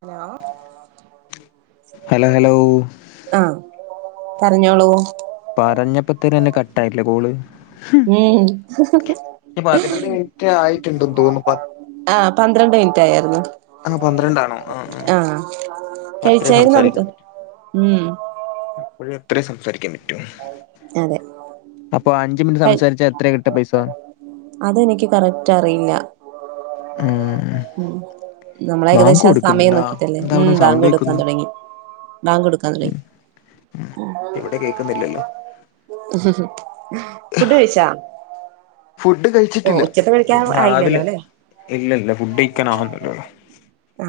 Hello hello hello ആഹ് പറഞ്ഞോളൂ പറഞ്ഞപ്പത്തേന് തന്നെ കട്ടായിട്ടില്ലേ കോള് ഉം ഈ പതിനൊന്ന് മിനിറ്റ് ആയിട്ടുണ്ടെന്ന് തോന്നുന്നു പ ആ പന്ത്രണ്ട് മിനിറ്റ് ആയായിരുന്നു ആ അത്രേ കഴിച്ചായിരുന്നോ എന്നിട്ട് ഉം അപ്പഴ് അത്രയേ സംസാരിക്കാൻ പറ്റുവോ അതെ മിനിറ്റ് സംസാരിച്ചാ എത്രയാ കിട്ടാ പൈസ അതെനിക്ക് കറക്റ്റ് അറിയില്ല ഉം ഉം നമ്മള് ബാങ്ക് ഏകദേശം ആ സമയം കൊടുക്കുന്നുണ്ടാ നോക്കിട്ടല്ലേ എന്താ ഉം അവിടെ ബാങ്ക് സൗണ്ട് കൊടുക്കാൻ കേക്കുന്ന് തുടങ്ങി ബാങ്ക് കൊടുക്കാൻ തൊടങ്ങി ഉം ഇവിടെ കേൾക്കുന്നില്ലല്ലോ ഫുഡ് കഴിച്ചോ ഫുഡ് കഴിച്ചിട്ടില്ല ആയില്ലല്ലോ രാവിലെ അല്ലെ ഇല്ല ഇല്ല ഫുഡ് കഴിക്കൻ ആവുന്നല്ലേയുള്ളു ആ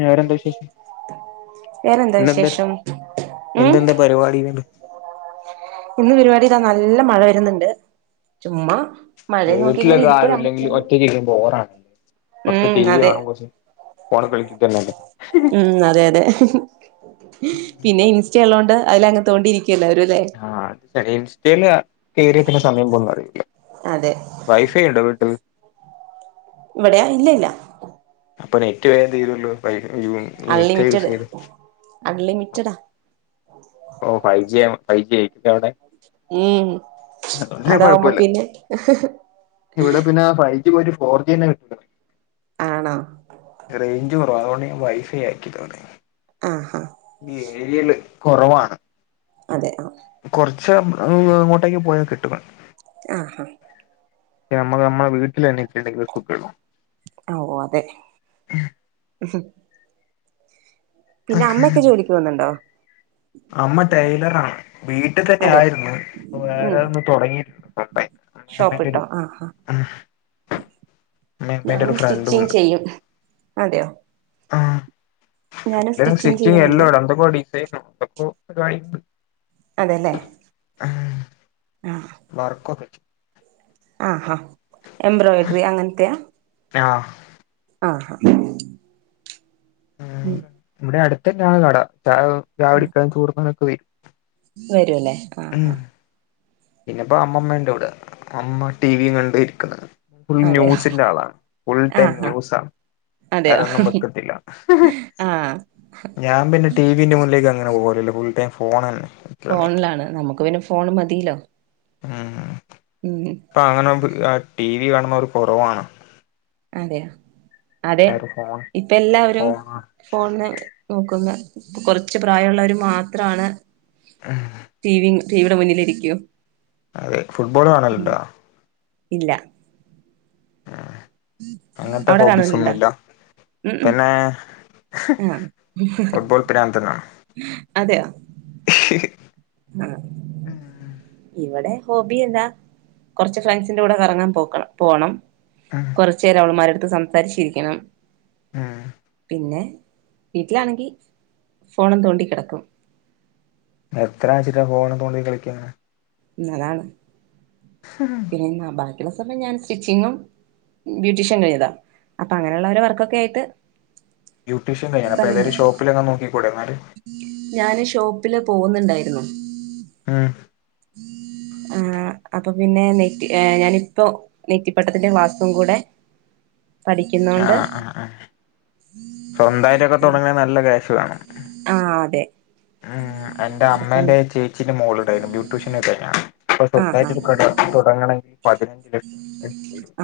വേറെന്താ വിശേഷം വേറെന്താ ഇന്നെന്താ വിശേഷം ഉം ഇന്നെന്താ പരുപാടികൾ ഇന്ന് പരിപാടി ദാ നല്ല മഴ വരുന്നുണ്ട് ചുമ്മാ മഴയും നോക്കി ഇങ്ങനെ വീട്ടിലൊക്കെ ആരും ഇരിക്കലാണ് ഇല്ലെങ്കിൽ ഒറ്റയ്ക്ക് ഇരിക്കുമ്പോ ബോറാണ് കുറച്ച് ഉം ടി വി അതെ കാണും കുറച്ച് ഫോണ് കളിക്കുന്നല്ലേ ഉം അതെ അതെ പിന്നെ ഇൻസ്റ്റ ഉള്ളോണ്ട് അതില അങ്ങ് തോണ്ടിയിരിക്കുവല്ലാരും ല്ലേ ആ ഇൻസ്റ്റല് കേറിയ പിന്നെ സമയം പോകുന്നത് അറിയില്ല. അതെ വൈഫൈ ഉണ്ടോ വീട്ടില് ഇവിടെയാ ഇല്ലല്ല അപ്പൊ നെറ്റ് വേം തീരോല്ലോ ഇൻസ്റ്റ അൺലിമിറ്റഡ് യൂസെയ്താ അൺലിമിറ്റഡാ ഓ ഫൈവ് ജിആണ്. ഫൈവ് ജി അവിടെ അതോണ്ട് ഉം പിന്നെ അതാവുമ്പോ കുഴപ്പല്ല. പിന്നെ ഇവിടെ പിന്നെ ഫൈ ജി പോയ്‌റ്റ് ഫോർജിന്നെ കട്ട് ആണോ റൈഞ്ച് കുറവാ. അതോണ്ട് ഞാൻ വൈഫൈ ആക്കി തോട ആഹാ ഈ ഏര്യയില് കൊറവാണ് അതെ ആ കൊർച്ച് അങ്ങോട്ടേക്ക് പോയ കിട്ടും ആഹ് ഹാ നമ്മള് നമ്മളെ വീട്ടിലെന്നെ [unintelligible] ഓ അതെ പിന്നെ അമ്മഒക്കെ ജോലിക്ക് പോകുന്നുണ്ടോ അമ്മ ടൈലറാണ് വീട്ട്തന്നെ അതെ ആയിരുന്നു പൊ വേറെ ഒന്ന് തൊടങ്ങിയിട്ടുണ്ട്. ഫുൾ ടൈം ഷോപ്പ് ഇട്ടോ ആഹ് ആ ഹ് ഞാനും സ്റ്റിച്ചിങ് ചെയ്യും. അതെയോ ആ. [unintelligible] ഞാനും സ്റ്റിച്ചിങ് ചെയ്യുന്നുണ്ട് എല്ലാംണ്ട്‌ എന്തൊക്കൊ ഡിസൈന എന്തൊക്കൊ [unintelligible] അതെല്ലേ ആഹ് വർക്കൊക്കെ ആഹ് ഹാ എംബ്രോയ്ഡ്രി അങ്ങൻത്തെയാ ആഹ് ആഹ് ഹ ഇവടെ അടുത്തെന്നാണ് കട ചായകുടിക്കാനും ചോറ്ന്നാനൊക്കെ വെരും. വരൂല്ലേ ആഹ് ആഹ് പിന്നെപ്പോ അമ്മമ്മണ്ട് ഇവ്ടെ അമ്മ ടി വി യും കണ്ട്‌ ഇരിക്കുന്ന് ഫുൾ അതെയോ ന്യൂസിന്റെ ആളാണ്. ഫുൾ ടൈം ആഹ് ആഹ് ന്യൂസണ് അതെയോ വേരൊന്നും വെക്കത്തില്ല ആഹ് ഞാൻ പിന്നെ ടി വിന്റെ മുന്നിലേക്ക് അങ്ങനെ പോവലില്ല ഫുൾ ടൈം ഫോണെന്നെ ഫോണിലാണ് നമുക്ക് പിന്നെ ഫോണ് മതീലോ ഉം ഉം പ്പ അങ്ങനെ ടി വി കാണ്ന്നോർ കൊ കൊറവാണ്. അതെയ അതെ ഫോൺ ഇപ്പ എല്ലാവരും ഫോണാ ഫോൺന്ന് നോക്കുന്ന കൊറച്ച് പ്രായള്ളോര് മാത്രാണ് ഉം ടീ വി ടെ മുന്നിലിരിക്കൂ അതെ ഫുട്ബോള് ഉം കാണല്ണ്ടോ ഇല്ല അങ്ങനത്തെ അവിടെ ഹോബീസ് കാണല്ണ്ടാ ഒന്നുമില്ല ഉം പിന്നെ ഉ ആഹ് ഫുട്ബോൾ പ്രാന്തനാണ് അതെയ ആഹ് ഉം ഇവടെ ഹോബി എന്താ? കൊർച്ച് ഫ്രണ്ട്സിന്റെ കൂടെ കറങ്ങാൻ പോക്കണ് പോണം കൊറച്ചേര അവള്മ്മാരെട് ത്ത് സംസാരിച്ചിരിക്കണം ആഹ് പിന്നെ വീട്ടിലാണെങ്കി ഫോണും തോണ്ടിക്കേടക്കും എത്രാന്ന്ച്ചിട്ടാ ഫോണ് തോണ്ടി കളിക്കാ എന്നതാണ് പിന്നെ [unintelligible] ക്കണ സമയം ഞാൻ സ്റ്റിച്ചിങ്ങും ബ്യൂട്ടീഷ്യൻ കഴിഞ്ഞതാ അപ്പാ അങ്ങനെള്ള ഒരോ വർക്കൊക്കെ ആയിട്ട് ബ്യൂട്ടീഷ്യ കഴിഞ്ഞാണോ അപ്പോ സമയം ഏതേലും പോവും ഷോപ്പിലൊക്കെ നോക്കിക്കുടെ എന്നാല് ഞാന് ഷോപ്പില് പോവുന്നുണ്ടാരുന്നു ആഹ് ആഹ് അപ്പൊ പിന്നെ നെറ്റി ഞാനിപ്പോ നെറ്റിപ്പട്ടത്തിന്റെ ക്ലാസ്സും കൂടെ പഠിക്കുന്നോണ്ട് ആഹ് ആഹ് ആഹ് സ്വന്തയിട്ടോക്കെ തൊടങ്ങണേ നല്ല ക്യാഷ് വേണം ആഹ് അതെ ഉം എന്റെ അപ്പം അമ്മേന്റെ ചേച്ചീന്റെ മോള ഇടരുന്നു ബ്യൂട്ടീഷ്യൻക്കെയാണ് അപ്പൊ ആഹ് സ്വന്ത്മായിട്ട് ഒരു കട തുടങ്ങണ്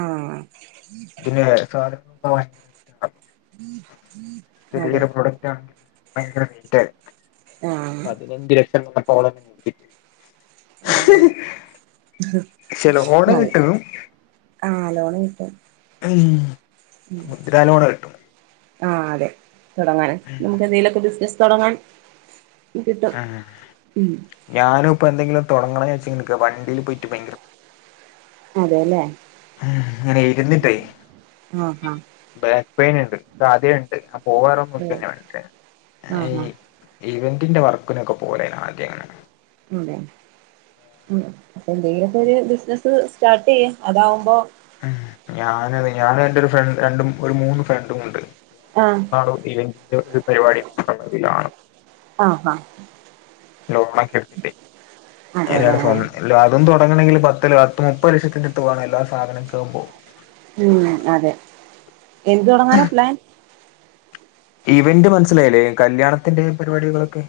ആഹ് ആഹ് [unintelligible] അതെ ചെറിയരു പ്രോഡക്റ്റ് [unintelligible] ഭയങ്കര നീറ്റ് ആഹ് പതിനഞ്ചു ലക്ഷം [unintelligible] അതെ [unintelligible] ക്ഷെ ലോണ് നല്ല കിട്ടും ആഹ് ലോൺ കിട്ടും [unintelligible] മുദ്ര ലോണ് കിട്ടും അഹ് അതെ തുടങ്ങാന നമുക്ക് എന്തെലിലൊക്കെ ബിസിനസ് തുടങ്ങാൻ കിട്ടും ആഹ് ഉം ഞാനും ഇപ്പൊ എന്തെങ്കിലും തുടങ്ങണന്ന് വെച്ചക്ക് വണ്ടിൽ പോയിട്ട് ഭയങ്കര അതെല്ലേ അങ്ങനെ ഇരുന്നിട്ടേ ആഹാ ബാക്ക് പെയിൻ ഉണ്ട് ആദ്യ ട് ആ പോവാറൊ [unintelligible] ആഹ് ആഹ് ഇവന്റിന്റെ വർക്കിനൊക്കെ പോലെ ആദ്യംങ്ങനെ ഉംതെ ഉം എന്തെങ്കിലുമൊക്കെ ഒരു ബിസിനസ് സ്റ്റാർട്ട് ചെയ്യ് അതാവുമ്പോ ഞാന ഞൻ എന്റെ ഒരു ഫ്രണ്ട് രണ്ടും ഒരു മൂന്ന് ഫ്രണ്ടും ഉണ്ട് ആഹ് [unintelligible] ഇവന്റിന്റെ ഒരു പരിപാടി ആഹാ അതെല്ലേ [unintelligible] കാണും [unintelligible] തുടങ്ങണെങ്കി പത്ത് പ മുപ്പത് ലക്ഷത്തിന്റെ അട്ത്ത് വെണല്ലോ സാധനം കെ ആകുമ്പോ ഉം അതെ എന്ത് തുടങ്ങാനാ പ്ലാൻ? ഇവന്റ് മനസ്സിലായില്ലേ കല്യാണത്തിന്റെ പരിപാടികളൊക്കെ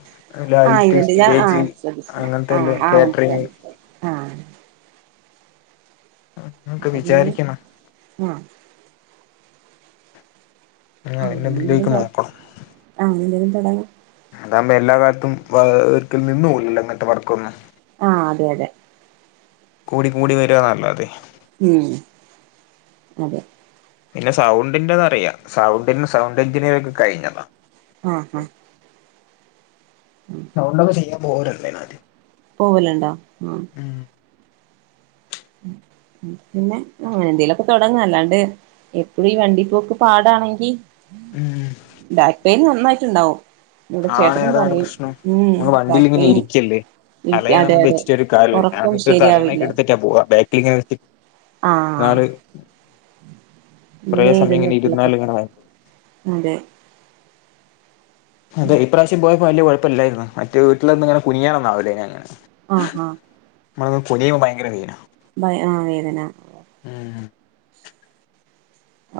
ആഹ് ലൈറ്റ് ഇവന്റ് ഞാൻ സ്റ്റേജ് ആഹ് ശ്രദ്ധിച്ചില്ല അങ്ങൻത്തെ ആഹ് എലേം ആഹ് കാറ്ററിങ് മനസ്സിലായി മനസ്സിലായി ആഹ് ൻക്ക് അപ്പൊ പിന്നെ വിചാരിക്കണം ആഹ് [unintelligible] അതിന്റെ എന്തെങ്കിലും ഇതിലേക്ക് നോക്കണം തോടങ്ങാം അതാവുമ്പോ എല്ലാ കാലത്തും ഒരിക്കൽ നിന്നു പോവില്ലല്ലോ ഇങ്ങൻത്തെ വർക്കൊന്നും ആഹ് അതെ അതെ കൂടി കൂടി വരാന്നല്ലാതെ ഉം അതെ പിന്നെ സൗണ്ടിന്റെന്നറിയാ സൗണ്ട്ന്റെ സൗണ്ട് എഞ്ചിനീയറോക്കെ കഴിഞ്ഞതാ ആഹ ഹഹ സൗണ്ടൊക്കെ ചെയ്യാൻ [unintelligible] പോവലുണ്ടോ ഉ ഉം ഉം പിന്നെ അങ്ങനെ എന്തേലുംൊക്കെ തുടങ്ങല്ലാണ്ട് എപ്പഴും ഈ വണ്ടി പോക്ക് പാടാണെങ്കി ഉം ബാക്ക് പെയിൻ നന്നായിട്ടുണ്ടാവും. ഇവിടെ ആണ് ചേട്ടനും ഏതാാണ് പറയും പ്രശ്നം ഉം നി ബാക്ക് വണ്ടിൽിങ്ങനെ പെയിൻ ഇരിക്കല്ലേ ഇരിക്ക അതെ തലേണന്ന അതെ വെച്ചിട്ടൊ കാല് ഞാ ഉറക്കം എന്നിട്ട് ശരിയാവില്ല തലേണൊക്കെ എടുത്തിട്ടാ പോവാ ബാറ്റ നാള് കുറേ അങ്ങനെ സമയം ഇങ്ങനെ ഇരുന്നിട്ടുള്ളപ്പ ഇരുന്നാല് ഇങ്ങനെ ഭയങ്കര അതെ അതെ ഇപ്രാവശ്യം പോയപ്പോ വിയ കുഴപ്പില്ലല്ലായിരുന്നു മറ്റ വീട്ടിൽൊന്ന ഇങ്ങന കുനിയണന്നാവില്ലേനെ അങ്ങനെ ആഹഹ നമ്മ കുനിയ ഭയങ്കര വീന ആ വേദന ഉം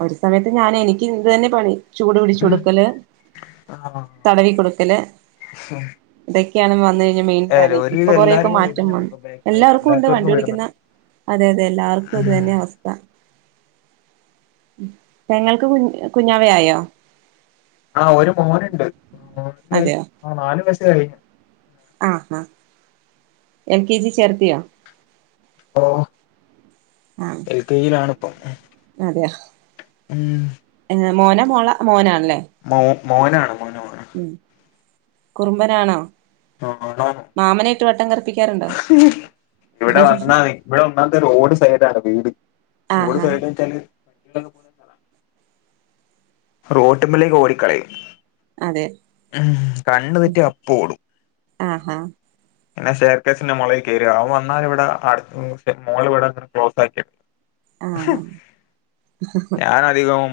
ഒരു സമയത്ത് ഞാൻ എനിക്ക് ഇതു തന്നെ പണി ചൂട് പിടിിച്ച ഉം കൊടുക്കല് ആഹ് തടവിിക്ക കൊടുക്കല് ഇത വന്ന കഴിഞ്ഞാൽ മെയിൻ പണി ഏതായാലും ഇപ്പൊ ഒരുവിധം കൊറെേൊക്കെ എല്ലാർക്കും മാറ്റം വ വരുന്നുണ്ട് ഇപ്പൊ ബാക്ക് പെയിൻ എല്ലാവർക്കും ഉണ്ട് അല്ലാത്തവർക്കും വണ്ടിപടിക്കുന്ന വരുന്നുണ്ട് അതെ അതെ എല്ലാവർക്കും അത് ഉം തന്നെ അവസ്ഥ തെങ്ങൾക്ക് കുഞ് കുഞ്ഞാവയയോ? ആഹ ഒരു മോനുണ്ട് ന വയ ആ നാലു വയ കഴിഞ്ഞു അഹണ എൽ കെ ജി ചേർത്തിയോ? ഇപ്പോ എൽ കെയിലാണിപ്പം അതെ ഉം മോന മോള മോനാണല്ലേ മോ മോനാണ് മോനോ ഉം കുറുമ്പനാണോ ആതാണ് മാമനായിട്ട് വട്ടം കറപ്പിക്കാറുണ്ടോ ഉ ഇവിടെ വന്നാ ഇവിടെ വന്നാ റോഡ് സൈഡ ആണ വീട് റോഡ് ആഹാ സൈഡ് വെച്ചാല് കണ്ടി പോല റോട്ടുമമ്മള്ളേക്ക് ഓടിക്കളയും അതെ ഉ കണ്ട തെറ്റി അപ്പോ ടും ആഹാ പിന്നെ ഷേർക്കേഴസിന്റെ മുകളളിൽ കയുക അവ വന്നാല ഇവിടെ മോൾ ഇവിടെ അങ്ങനെ ക്ലോസ് ആക്കിെടുക്കു ആഹ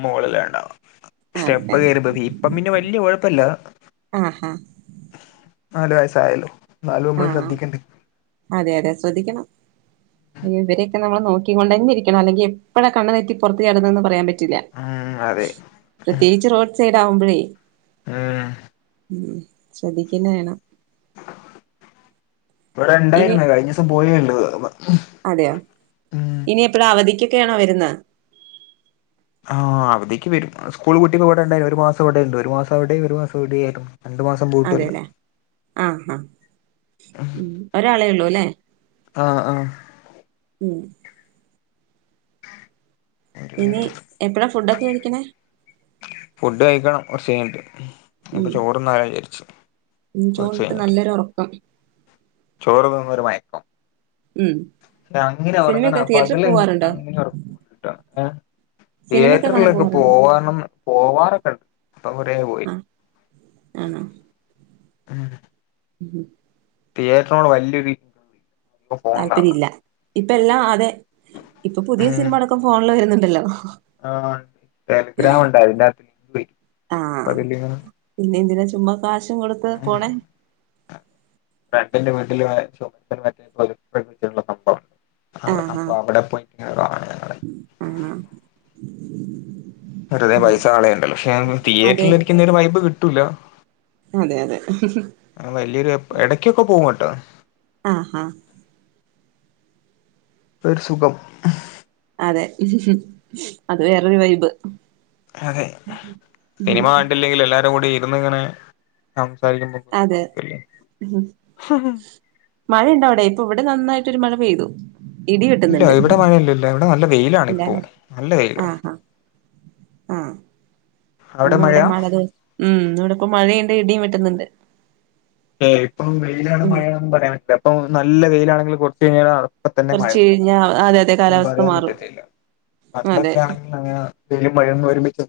മുകളില ഉണ്ടാവും സ്റ്റെപ്പ കേയറി്പ ഇപ്പ പിന്നെ വല്ിയ കുഴപ്പല്ല ആഹാ നാല് വയസ്സായാലോ ആഹ അതെ അതെ ശവദ്ദിക്കണം അയ്യ ഇവരൊക്കെ നമ്മൾ നോക്കൊണ്ട തന്ന ഇരിക്കണം അല്ലെങ്ക എപ്പഴ കണ് തെറ്റി പുറത്ത് ചടുന്നതന്ന് പറയാൻ പറ്റും ഉം അതെ പ്രത്യേകിച്ച് റോഡ് സൈഡ് ആവുമ്പോഴേ ഉം ഉ ശ്രദ്ധിക്കുന്ന വേണം ഇവിടെ ഇനി ഉണ്ടായിരുന്ന കഴിഞ്ഞ ദിവസം പോലെയ ഉള്ളത് അതെയോ ഇനി എപ്പഴാ അവധിക്കൊക്കെയാണോ വരുന്നത് ആഹ് അവധേക്ക് വരും സ്കൂൾ കുട്ടിക്ക് ഇവിടെണ്ടായാലും ഒരു മാസംവിടെണ്ട് ഒരു മാസം അവിടെ ഒരു മാസം എവിടൊലും അതെല്ലേ ആഹ ആ ഒരാളേ ഉള്ളൂ അല്ലേ ആഹ ആഹ ഉം ഇനി എപ്പഴാ ഫുഡൊക്കെ കഴിക്കണേ ഫുഡ് കഴിക്കണം കോർച്ച് കഴിഞ്ട്ട് ഉം കുറച്ച് ചോറ്ണ്ടിട്ട് കഴിഞ്ഞിട്ട് നല്ലൊരു ഒറക്കം ചോറ് തിന്നോരു മയക്കം ഉം അങ്ങനെ ഒറങ്ങന സിനിമയൊക്കെ തിയേറ്ററിൽ പകല് പോവാറുണ്ടോ അങ്ങനെ ഒറങ്ങുലട്ടോ ഏഹ് സിനിമയൊക്കെ കാണാൻ തിയേറ്ററിലൊക്കെ പോവാറുണ്ടോ പോവണന്ന് പോവാറൊക്കെ ഇണ്ട് പ്പ കോറെ പോയി. ആഹ് ആണോ? ആഹ് ഹ് തിയേറ്ററ്നോട് വല്ല്യര് [unintelligible] താല്പര്യല്ല ഇപ്പ എല്ലാ അതെ ഇപ്പൊ പുതിയ ഉം സിനിമ അടക്കം ഫോണ്ല് വരുന്നുണ്ടല്ലോ ആഹ് ടെലിഗ്രാമുണ്ട് അയിൻ്റകത്ത് [unintelligible] ചുമ്മ കാശും കൊടുത്ത് പോണേ തിലെ [unintelligible] സംഭവം അ ആഹ് അപ്പൊ ആഹ് അവിടെ പോയിട്ട്ങ്ങനെ കാണും ഞങ്ങള്. ആണോ വെറുതെ ഉം പൈസ കളേണ്ടല്ലോ, ക്ഷെ അതെ തിയേറ്ററിലിരിക്കുന്നൊരു വൈബ് കിട്ടൂല. അതെ അതെ ആഹ് വല്ല്യൊരു എടയ്ക്കൊക്കെ പോവും കേട്ടോ. ആഹാ ഒരു സുഖം. അതെ അത് വേറൊരു വൈബ്. അതെ ഉം സിനിമ കണ്ടില്ലെങ്കിലും എല്ലാരു കൂടി ഇരിന്നിങ്ങനെ അതെ [unintelligible] മഴയുണ്ടവിടെ? ഇപ്പൊവിടെ നന്നായിട്ടൊരു മഴ പെയ്തു. ഇടി ഇല്ല വെട്ടുന്നുണ്ട് ഇവിടെ മഴ ഇല്ലല്ല ഇവിടെ നല്ല വെയിലാണിപ്പോ ഇല്ലല്ലേ നല്ല വെയില. ആഹ് ആഹ് ആഹ് ഇന്നിവിടെ മഴയാ മഴ ദിവസ് ഉം ഇന്നിവിടിപ്പോ മഴയു ണ്ട് ഇടീം വെട്ടുന്നുണ്ട്. ഏഹ് ഇപ്പം വെയിലാണ് ഉം മഴയാണൊന്നും പറയാൻ പറ്റില്ല ഇപ്പൊ നല്ല വെയിലാണെങ്കില് കൊറച്ചഴിഞ്ഞാൽ അ പ്പതന്നെ കുറച്ച് മഴപെയ്യും കഴിഞ്ഞാ അതെ അതെ കാലാവസ്ഥ ഒന്ന്പറയാൻ മാറും പറ്റത്തില്ല. അതെ പണ്ടൊക്കെ ആണെങ്കിൽ അങ്ങന വെയിലും മഴയൊന്നൊരുമിച്ച്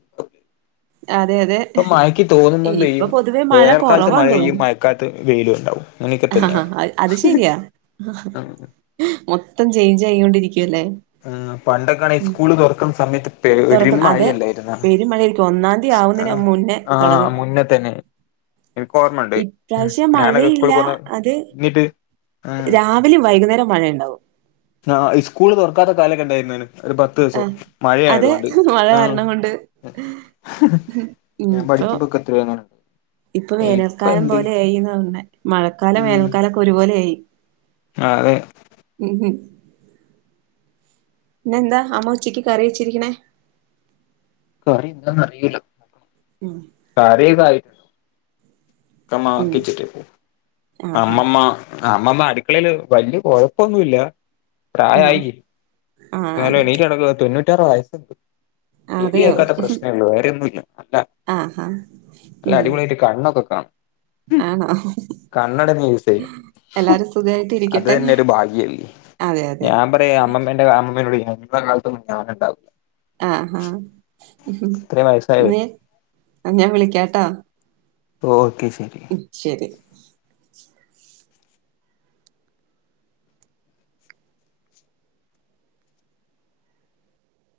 അതെ അതെ ഇപ്പ മഴക്ക് തോന്നുമ്പ ഇപ്പൊ പെയ്യും പൊതുവേ മഴ വേനൽക്കാലത്ത് മഴ കുറവാന്ന് പെയ്യും തോന്നുന്നു മ വെയിലുണ്ടാവും അങ്ങനൊക്കെ തന്നെയാണ്. ആഹ് അത് ശരിയാ മൊത്തം ചേയ്ഞ്ച് ആയിക്കൊണ്ടിരി ആഹ് പണ്ടൊക്കാണി ഇസ്കൂള് തുറക്കുന്ന സമയത്ത് പെരു തുറക്ക അതെ മഴല്ലായിരുന്നോ? പെരും മഴയായിരിക്കും ഒന്നാം തീയതി ആവുന്നതിന് ആഹ് മുന്നേ ആഹ് തുടങ്ങും മുന്നേ തന്നെ. എനിക്കോർമ്മണ്ട് ഉം ഇപ്രാവശ്യം ഞാനൊക്കെ സ്കൂള് പോന്ന ന്നിട്ട് രാവിലേം വൈകുന്നേരം മഴയുണ്ടാവും. ആഹ് ഇസ്കൂള് തുറക്കാത്ത കാലൊക്കെണ്ടായിരുന്നേനു ഒരു പത്ത് ദിവസം ആഹ് മഴയായത് അത് കൊണ്ട് മഴ ആഹ് കാരണം കൊണ്ട് ഉം ഞാൻ ഇപ്പൊ പഠിക്കുമ്പൊക്കെ എത്രയോ അങ്ങനെ ഇപ്പൊ വേനൽക്കാലം പോലെയായിന്നാ തോന്നണെ, മഴക്കാലോം വേനൽക്കാലൊക്കെ ഒരുപോലെയായി. ആഹ് അതെ. ഇന്നെന്താ അമ്മ ഉച്ചയ്ക്ക് കറിവെച്ചിരിക്കണേ? കറി എന്താന്നറിയൂല്ല നോക്കണം ഉം കറീ ക്കെ അമ്മ ഉം ആക്കി വെച്ചിട്ട് പോവും, ആഹാ അമ്മമ്മ ആ അമ്മമ്മ അടുക്കളയില് വല്യ കൊഴപ്പൊന്നുല്ല ആഹ് പ്രായായില്ലേ ആഹ് എന്നാലും അതെ എണീറ്റ് നടക്കും തൊണ്ണൂറ്റാറ് വയസ്സുണ്ട്. ചെവി അതെയോ കേൾക്കാത്ത പ്രശ്നേള്ളൂ വേറെയൊന്നൂല്ല, അതാ ആഹാ അല്ല ഉം അടിപൊളിയായിട്ട് കണ്ണൊക്കെ കാണും. ആണോ? കണ്ണടക്കെ യൂസെയ്യും എല്ലാരും സുഖായിട്ട് അത് ഇരിക്കട്ടെ തന്നെ ഒരു ഭാഗ്യല്ലേ. അതെ അതെ ഞാൻ പറയാ അമ്മമ്മേന്റെ അമ്മമ്മനോട് [unintelligible] കാലത്തൊന്നും ഞാന്ണ്ടാവില്ല. ആഹഹ ഇത്രയും വയസ്സായവര് നീ ആ ഞാൻ വിളിക്കാട്ടോ. ഓക്കെ ശരി ഉ ശരി.